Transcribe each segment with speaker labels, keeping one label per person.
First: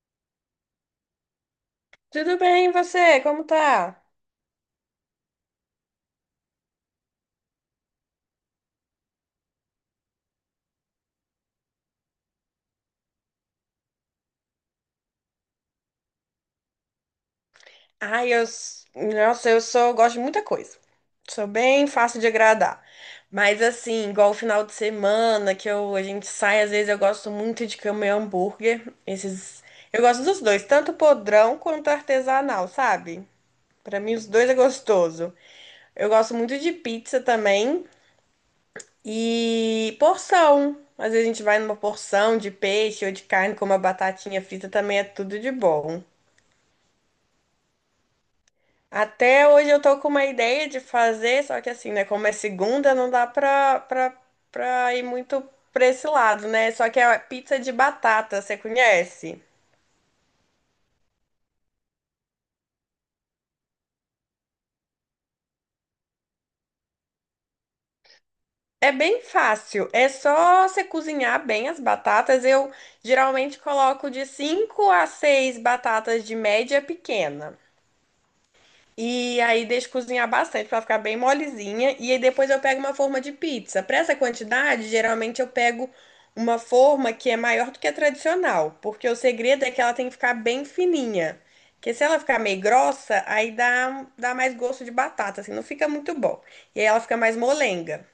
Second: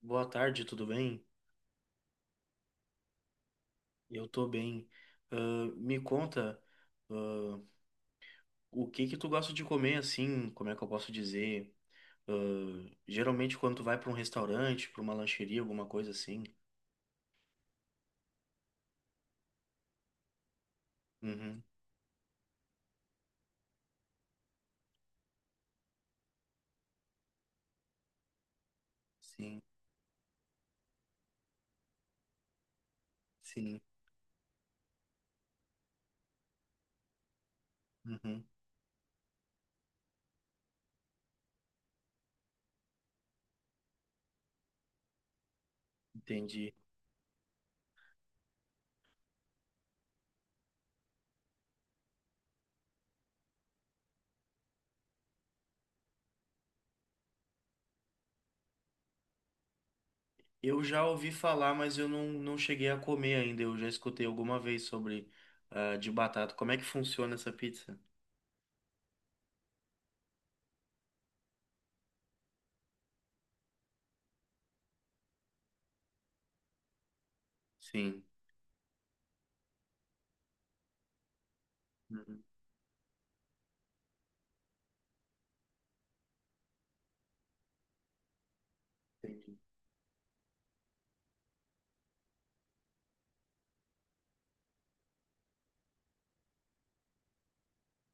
Speaker 1: Boa tarde, tudo bem?
Speaker 2: Tudo bem, e você? Como tá?
Speaker 1: Eu tô bem. Ah, me conta, ah, o que que tu gosta de comer assim? Como é que eu posso dizer? Ah, geralmente quando tu vai pra um restaurante, pra uma lancheria, alguma coisa assim.
Speaker 2: Ai, nossa, gosto de muita coisa. Sou
Speaker 1: Uhum,
Speaker 2: bem fácil de agradar. Mas assim, igual o final de semana que a gente sai, às vezes eu gosto muito de comer hambúrguer.
Speaker 1: sim,
Speaker 2: Eu gosto dos dois, tanto podrão quanto artesanal, sabe?
Speaker 1: sim.
Speaker 2: Pra mim os dois é gostoso. Eu gosto muito de pizza também
Speaker 1: Uhum,
Speaker 2: e porção. Às vezes a gente vai numa porção de peixe ou de carne com uma batatinha frita também é tudo de bom.
Speaker 1: entendi.
Speaker 2: Até hoje eu tô com uma ideia de fazer, só que assim, né? Como é segunda, não dá pra ir muito pra esse lado, né? Só que é a pizza de batata, você conhece?
Speaker 1: Eu já ouvi falar, mas eu não, não cheguei a comer ainda. Eu já escutei alguma vez sobre de batata. Como é que funciona essa pizza?
Speaker 2: É bem fácil, é só você cozinhar bem as batatas. Eu geralmente coloco de 5 a 6 batatas de média pequena.
Speaker 1: Sim.
Speaker 2: E aí deixo cozinhar bastante para ficar bem molezinha. E aí
Speaker 1: Uhum,
Speaker 2: depois eu pego uma forma de pizza. Para essa quantidade, geralmente eu pego uma forma que é maior do que a tradicional, porque o
Speaker 1: entendi.
Speaker 2: segredo é que ela tem que ficar bem fininha. Porque se ela ficar meio grossa, aí dá mais gosto de batata, assim, não fica muito bom. E aí ela fica mais molenga.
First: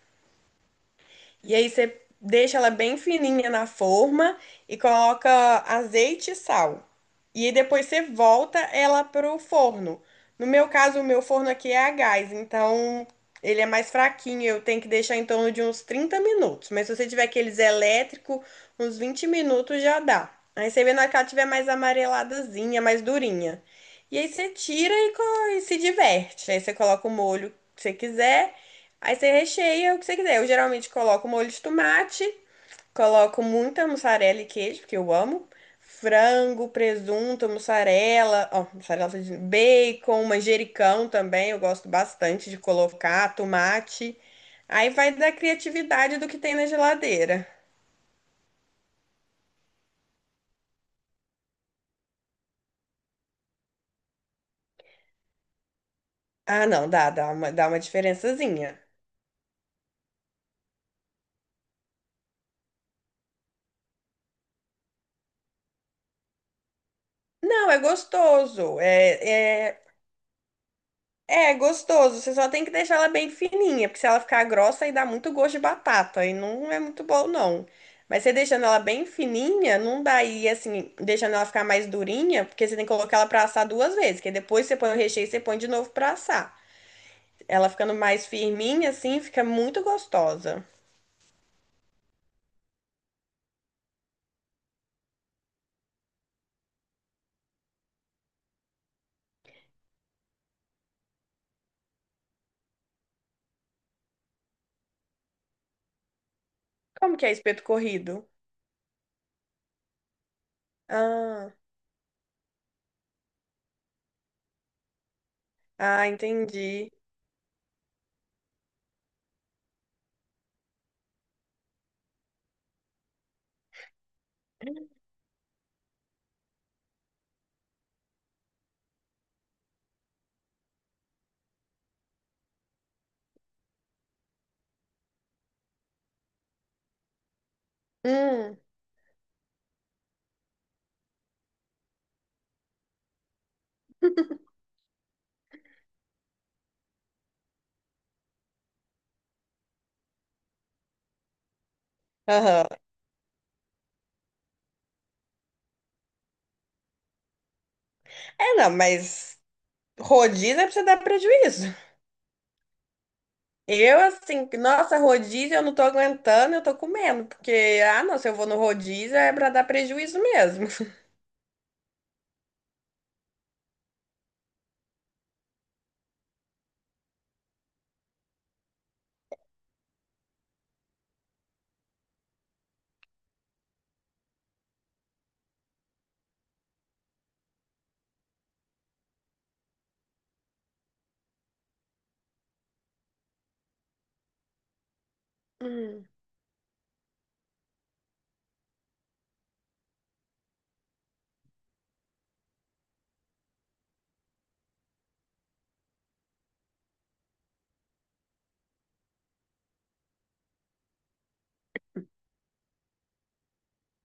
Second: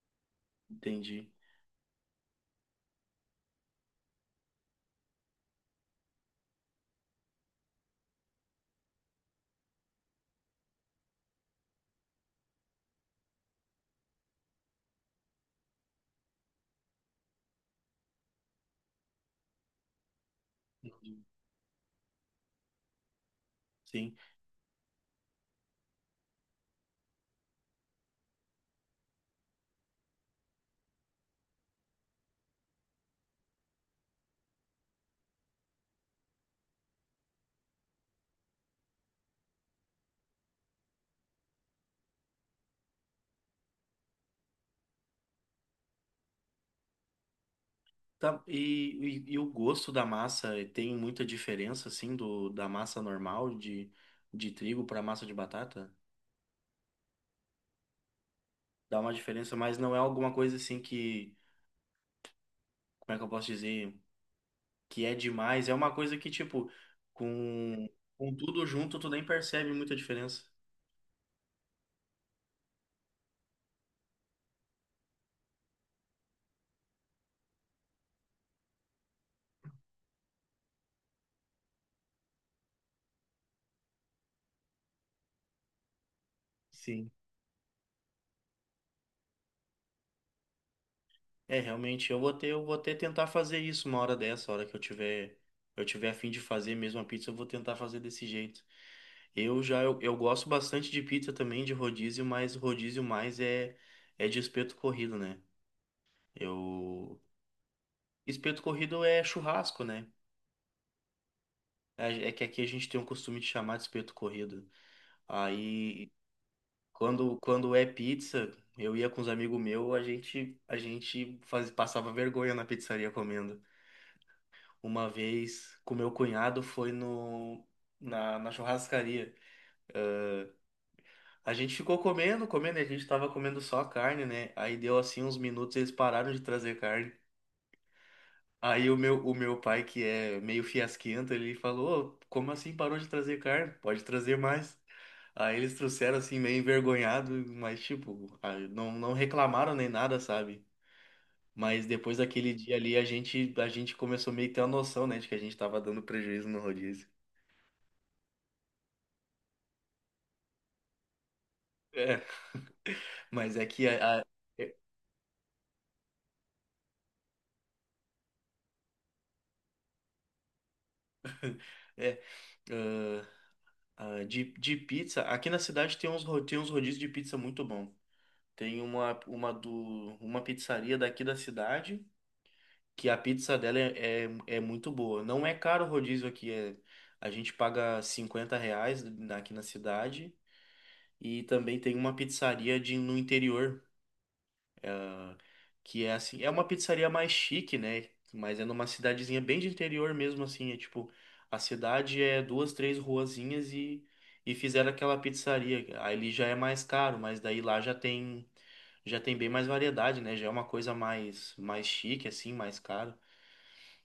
Speaker 1: Entendi.
Speaker 2: E aí você deixa ela bem fininha na forma e coloca azeite e sal. E aí depois você volta ela pro forno. No meu caso, o meu forno aqui é a gás, então ele é mais fraquinho, eu tenho que deixar em torno de uns 30 minutos. Mas se você tiver aqueles elétrico, uns 20 minutos já dá. Aí você vê na hora que
Speaker 1: Entendi.
Speaker 2: ela tiver mais amareladazinha, mais durinha.
Speaker 1: Sim.
Speaker 2: E aí você tira e se diverte. Aí você coloca o molho que você quiser. Aí você recheia o que você quiser. Eu geralmente coloco molho de tomate, coloco muita mussarela e queijo, porque eu amo. Frango, presunto, mussarela, ó, mussarela, tô dizendo, bacon, manjericão também, eu gosto bastante de colocar, tomate. Aí vai da criatividade do que tem na geladeira.
Speaker 1: Tá, e, e o gosto da massa, tem muita diferença, assim, da massa normal de trigo para massa de batata?
Speaker 2: Ah, não, dá uma diferençazinha.
Speaker 1: Dá uma diferença, mas não é alguma coisa assim que, como é que eu posso dizer, que é demais. É uma coisa que, tipo,
Speaker 2: Não, é
Speaker 1: com, com tudo
Speaker 2: gostoso.
Speaker 1: junto, tu nem percebe muita diferença.
Speaker 2: É gostoso, você só tem que deixar ela bem fininha, porque se ela ficar grossa aí dá muito gosto de batata e não é muito bom não. Mas você deixando ela bem fininha, não dá aí assim, deixando ela ficar mais durinha, porque você tem que colocar ela pra assar duas vezes, que aí depois você põe o recheio e você põe de novo pra assar.
Speaker 1: Sim.
Speaker 2: Ela ficando mais firminha assim, fica muito gostosa.
Speaker 1: É, realmente, eu vou até tentar fazer isso uma hora dessa, a hora que eu tiver a fim de fazer mesmo a pizza, eu vou tentar fazer desse jeito. Eu gosto bastante de pizza também, de rodízio, mas rodízio mais é de espeto corrido, né?
Speaker 2: Como
Speaker 1: Eu...
Speaker 2: que é espeto corrido?
Speaker 1: Espeto corrido é churrasco, né?
Speaker 2: Ah,
Speaker 1: É que aqui a gente tem o costume de chamar de espeto corrido.
Speaker 2: ah,
Speaker 1: Aí,
Speaker 2: entendi.
Speaker 1: quando é pizza, eu ia com os amigos meus, passava vergonha na pizzaria comendo. Uma vez com meu cunhado foi no, na, na churrascaria. A gente ficou comendo, comendo, e a gente tava comendo só carne, né? Aí deu assim uns minutos, eles pararam de trazer carne.
Speaker 2: Hum.
Speaker 1: Aí o meu pai, que é meio fiasquento, ele falou: "Ô, como assim parou de trazer carne? Pode trazer mais." Aí eles trouxeram assim, meio envergonhado, mas tipo, aí não, não reclamaram nem nada, sabe? Mas depois daquele
Speaker 2: Aham.
Speaker 1: dia ali, a gente começou meio que ter uma noção, né, de que a gente tava dando prejuízo no rodízio.
Speaker 2: É, não, mas rodízio é pra você dar prejuízo.
Speaker 1: É, mas é que
Speaker 2: Eu, assim,
Speaker 1: é,
Speaker 2: nossa, rodízio eu não tô aguentando, eu tô comendo, porque, ah, não, se eu vou no rodízio é pra dar prejuízo mesmo.
Speaker 1: é, ah, de pizza, aqui na cidade tem tem uns rodízios de pizza muito bom. Tem uma pizzaria daqui da cidade que a pizza dela é muito boa. Não é caro o rodízio aqui, a gente paga R$ 50 aqui na cidade. E também tem uma pizzaria de, no interior. Que
Speaker 2: Hum,
Speaker 1: é assim, é uma pizzaria mais chique, né? Mas é numa cidadezinha bem de interior mesmo, assim. É tipo, a cidade é duas, três ruazinhas e fizeram aquela pizzaria. Aí ele já é mais caro, mas daí lá já tem bem mais variedade, né? Já é uma coisa mais chique, assim, mais caro.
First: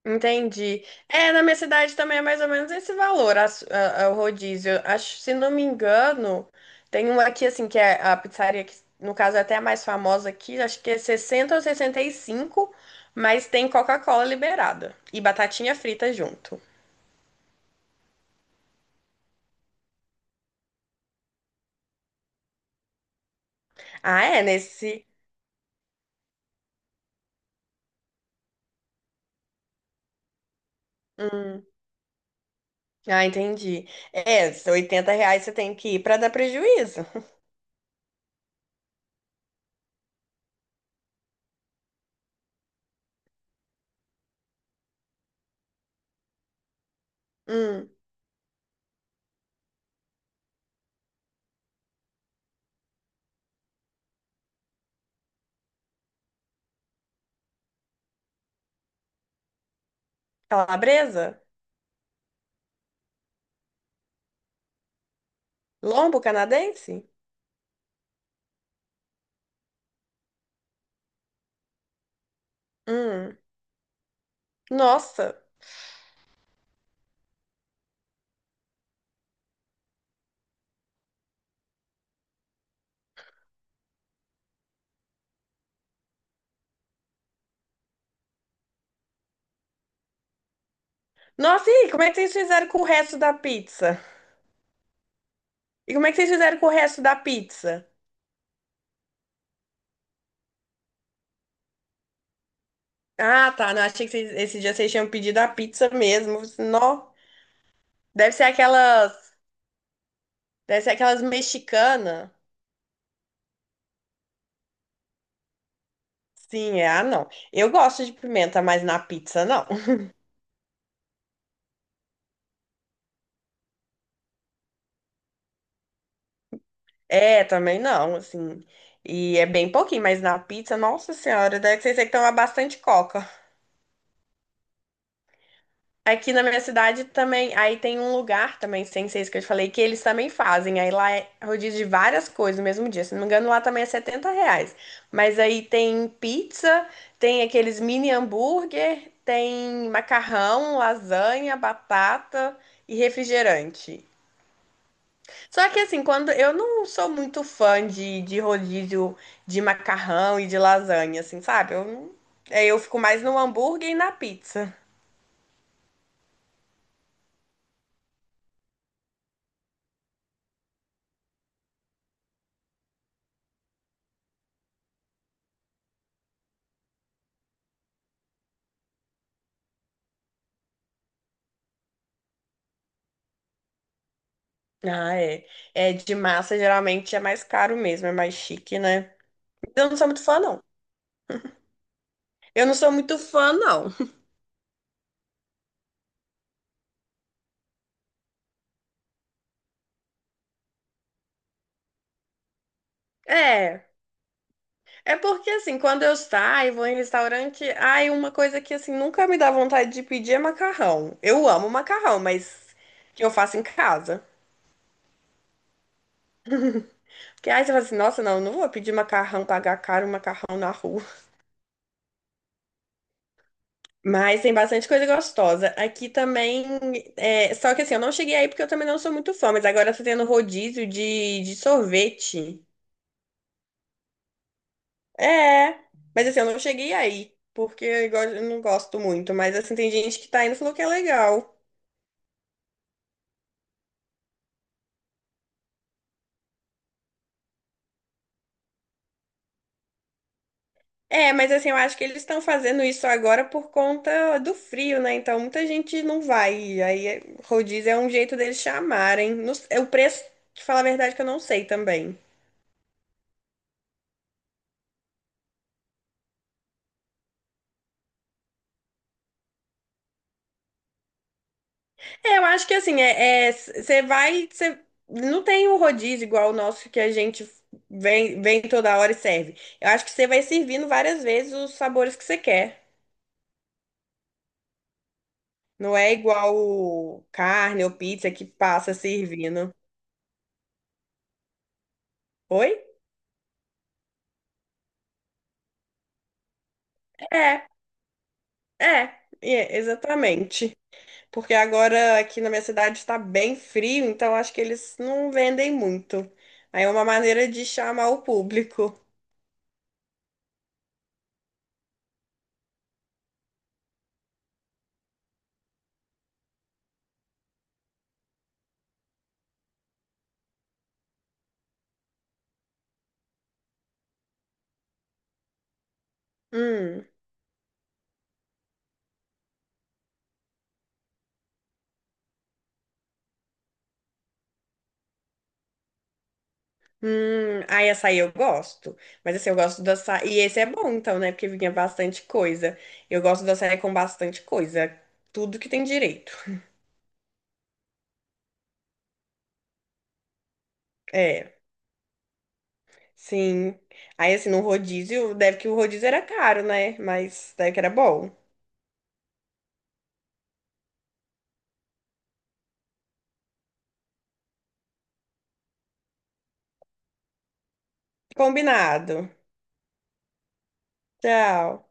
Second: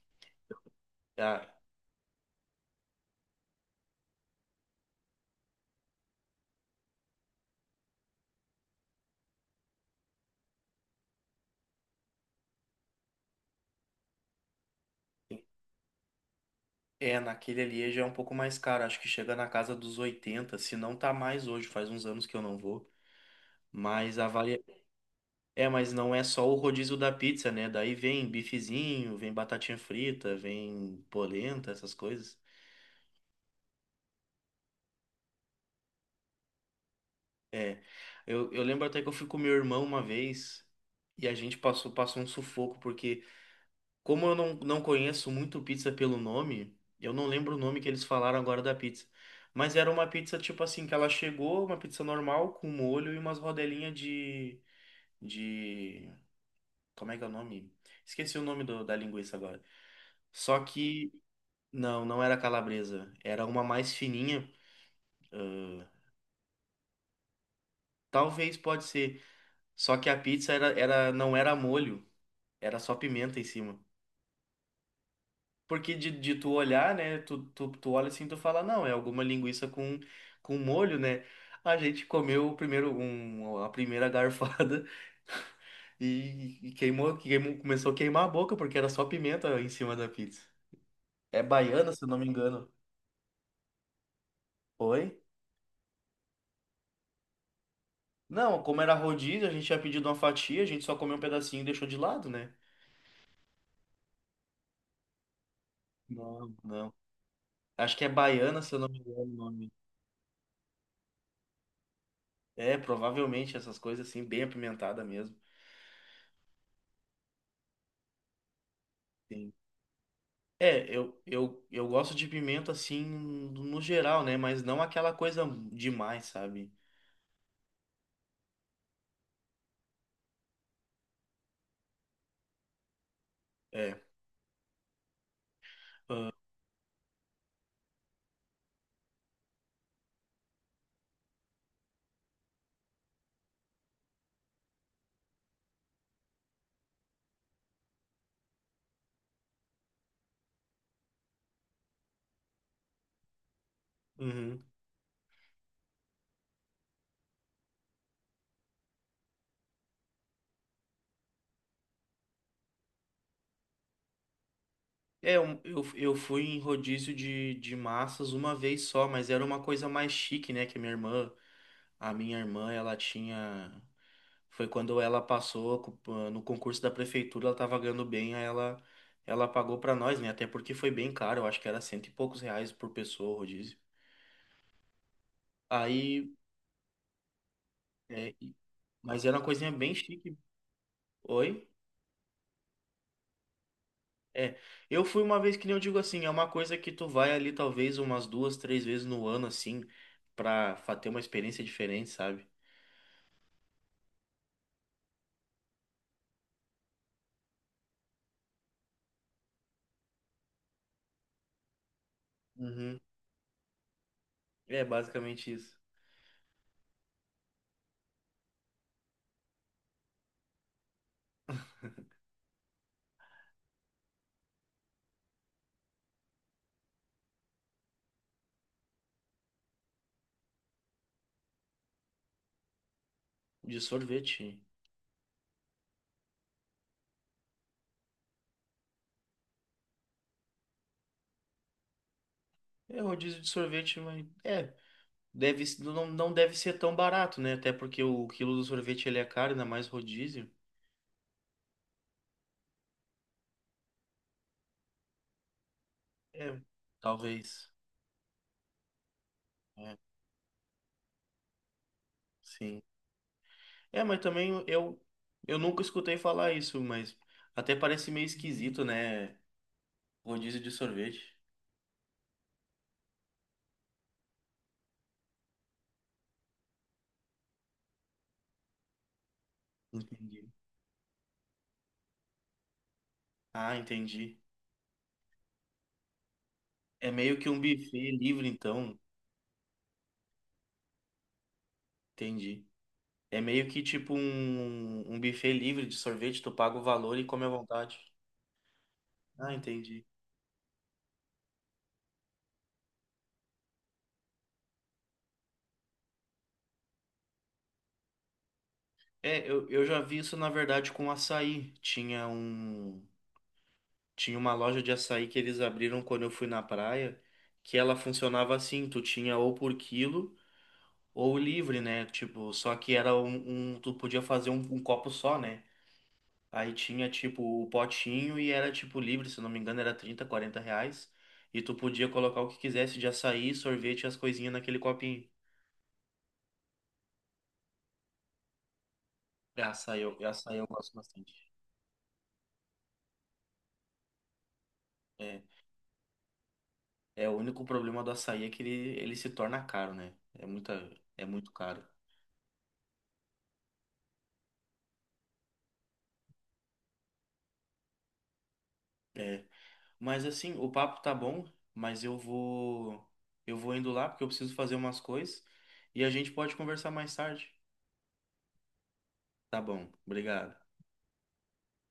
Speaker 2: entendi. É, na
Speaker 1: Ah,
Speaker 2: minha cidade também é mais ou menos esse valor, o rodízio. Acho, se não me engano, tem um aqui, assim, que é a pizzaria, que no caso é até a mais famosa aqui, acho que é 60 ou 65, mas tem Coca-Cola liberada e batatinha frita junto.
Speaker 1: é, naquele ali já é um pouco mais caro. Acho que chega na casa dos 80, se não tá mais hoje, faz uns anos que eu não vou. Mas
Speaker 2: Ah,
Speaker 1: a,
Speaker 2: é,
Speaker 1: vari...
Speaker 2: nesse.
Speaker 1: É, mas não é só o rodízio da pizza, né? Daí vem bifezinho, vem batatinha frita, vem
Speaker 2: Hum.
Speaker 1: polenta, essas coisas.
Speaker 2: Ah, entendi. É, se R$ 80 você tem que ir pra dar prejuízo.
Speaker 1: É, eu lembro até que eu fui com meu irmão uma vez e a gente passou um sufoco, porque como eu não, não conheço muito pizza pelo nome, eu não lembro o nome que
Speaker 2: Hum.
Speaker 1: eles falaram agora da pizza. Mas era uma pizza tipo assim, que ela chegou, uma pizza normal, com molho e umas rodelinhas de... Como é que é o nome? Esqueci o nome da linguiça agora. Só que...
Speaker 2: Calabresa?
Speaker 1: Não, não era calabresa. Era uma mais fininha.
Speaker 2: Lombo canadense?
Speaker 1: Talvez pode ser. Só que a pizza não era molho, era só pimenta
Speaker 2: Hum.
Speaker 1: em cima.
Speaker 2: Nossa.
Speaker 1: Porque de tu olhar, né? Tu olha assim, e tu fala, não, é alguma linguiça com molho, né? A gente comeu a primeira garfada e queimou, queimou, começou a queimar a boca, porque era só pimenta em cima da pizza. É
Speaker 2: Nossa, e aí,
Speaker 1: baiana,
Speaker 2: como
Speaker 1: se eu
Speaker 2: é que
Speaker 1: não me
Speaker 2: vocês fizeram
Speaker 1: engano.
Speaker 2: com o resto da pizza?
Speaker 1: Oi?
Speaker 2: E como é que vocês fizeram com o resto da pizza?
Speaker 1: Não, como era rodízio, a gente tinha pedido uma fatia, a gente só comeu um pedacinho e deixou de lado, né?
Speaker 2: Ah, tá. Não, achei que esse dia vocês tinham pedido a pizza mesmo.
Speaker 1: Não, não.
Speaker 2: Não.
Speaker 1: Acho que é
Speaker 2: Deve ser
Speaker 1: baiana, se eu não me
Speaker 2: aquelas.
Speaker 1: engano o nome.
Speaker 2: Deve ser aquelas mexicanas.
Speaker 1: É, provavelmente essas coisas assim, bem apimentada mesmo.
Speaker 2: Sim, é. Ah, não. Eu gosto de pimenta, mas na pizza
Speaker 1: Sim.
Speaker 2: não.
Speaker 1: É, eu gosto de pimenta assim, no geral, né? Mas não aquela coisa demais, sabe?
Speaker 2: É, também não, assim. E é bem pouquinho, mas na pizza, nossa senhora, deve ser que toma bastante coca.
Speaker 1: É.
Speaker 2: Aqui na minha cidade também, aí tem um lugar também, sem ser isso que eu te falei, que eles também fazem. Aí lá é rodízio de várias coisas no mesmo dia. Se não me engano, lá também é R$ 70. Mas aí tem pizza, tem aqueles mini hambúrguer, tem macarrão, lasanha, batata e refrigerante.
Speaker 1: Uhum.
Speaker 2: Só que assim, quando eu não sou muito fã de rodízio de macarrão e de lasanha, assim, sabe? Eu, não- É, eu fico mais no hambúrguer e na pizza.
Speaker 1: É, eu fui em rodízio de massas uma vez só, mas era uma coisa mais chique, né? Que a minha irmã, ela tinha. Foi quando ela passou no concurso da prefeitura, ela tava ganhando bem, aí ela pagou pra nós, né? Até porque foi bem caro, eu acho que era cento e poucos reais por pessoa o rodízio.
Speaker 2: Ah, é. É, de
Speaker 1: Aí,
Speaker 2: massa geralmente é mais caro mesmo, é
Speaker 1: é,
Speaker 2: mais
Speaker 1: e-
Speaker 2: chique, né?
Speaker 1: mas era uma coisinha
Speaker 2: Eu
Speaker 1: bem
Speaker 2: não sou muito
Speaker 1: chique.
Speaker 2: fã, não.
Speaker 1: Oi?
Speaker 2: Eu não sou muito fã, não.
Speaker 1: É, eu fui uma vez que nem eu digo assim, é uma coisa que tu vai ali talvez umas duas, três vezes no ano, assim, ter uma experiência diferente, sabe?
Speaker 2: É. É porque assim, quando eu saio, vou em restaurante, ai, uma coisa que assim nunca me dá vontade de pedir é macarrão. Eu amo macarrão, mas
Speaker 1: Uhum.
Speaker 2: que eu faço em casa.
Speaker 1: É basicamente isso.
Speaker 2: Que aí você fala assim, nossa, não, não vou pedir macarrão, pagar caro um macarrão na rua. Mas tem bastante coisa gostosa. Aqui também, é, só que assim, eu não cheguei aí porque eu também não sou muito fã, mas agora tá tendo rodízio de sorvete.
Speaker 1: De sorvete.
Speaker 2: É, mas assim, eu não cheguei aí, porque eu não gosto muito. Mas assim, tem gente que tá indo e falou que é legal.
Speaker 1: É rodízio de sorvete, mas. É. Deve, não, não deve ser tão barato, né? Até porque o quilo do sorvete ele é caro, ainda mais rodízio.
Speaker 2: É, mas assim, eu acho que eles estão fazendo isso agora por conta do frio, né? Então muita gente não
Speaker 1: É,
Speaker 2: vai. E aí
Speaker 1: talvez.
Speaker 2: rodízio é um jeito deles chamarem. Não s- É o
Speaker 1: É,
Speaker 2: preço, te falar a verdade, que eu não sei também.
Speaker 1: sim. É, mas também eu nunca escutei falar isso, mas até parece meio esquisito, né? Rodízio de sorvete.
Speaker 2: É, eu acho que assim, é, você vai. Cê, não tem o rodízio igual o nosso que a gente vem, vem toda hora e serve. Eu acho que você
Speaker 1: Entendi.
Speaker 2: vai servindo várias vezes os sabores que você quer.
Speaker 1: Ah, entendi.
Speaker 2: Não é igual
Speaker 1: É
Speaker 2: o
Speaker 1: meio que um
Speaker 2: carne ou
Speaker 1: buffet
Speaker 2: pizza que
Speaker 1: livre,
Speaker 2: passa
Speaker 1: então.
Speaker 2: servindo.
Speaker 1: Entendi.
Speaker 2: Oi?
Speaker 1: É meio que tipo um buffet livre de sorvete, tu paga o valor e come à
Speaker 2: É,
Speaker 1: vontade.
Speaker 2: é,
Speaker 1: Ah,
Speaker 2: é,
Speaker 1: entendi.
Speaker 2: exatamente. Porque agora aqui na minha cidade está bem frio, então acho que eles não vendem muito. Aí é uma maneira de chamar o público.
Speaker 1: É, eu já vi isso, na verdade, com açaí. Tinha um. Tinha uma loja de açaí que eles abriram quando eu fui na praia, que ela funcionava assim, tu tinha ou por quilo ou livre, né? Tipo, só que tu podia fazer um copo só, né? Aí
Speaker 2: Hum,
Speaker 1: tinha tipo o potinho e era tipo livre, se não me engano, era R$ 30, R$ 40. E tu podia colocar o que quisesse de açaí, sorvete e as coisinhas naquele copinho.
Speaker 2: Aí açaí eu gosto. Mas assim, eu
Speaker 1: É,
Speaker 2: gosto do
Speaker 1: açaí,
Speaker 2: açaí. E
Speaker 1: açaí
Speaker 2: esse
Speaker 1: eu
Speaker 2: é bom,
Speaker 1: gosto
Speaker 2: então, né?
Speaker 1: bastante.
Speaker 2: Porque vinha bastante coisa. Eu gosto do açaí com bastante coisa.
Speaker 1: É,
Speaker 2: Tudo que tem direito.
Speaker 1: é o único problema do açaí é que ele se torna caro, né? É é muito
Speaker 2: É,
Speaker 1: caro.
Speaker 2: sim. Aí assim, no rodízio, deve que o rodízio era caro, né? Mas deve que era bom.
Speaker 1: É. Mas assim, o papo tá bom, mas eu vou indo lá porque eu preciso fazer umas coisas e a gente pode conversar mais tarde.
Speaker 2: Combinado.
Speaker 1: Tá bom, obrigado.
Speaker 2: Tchau.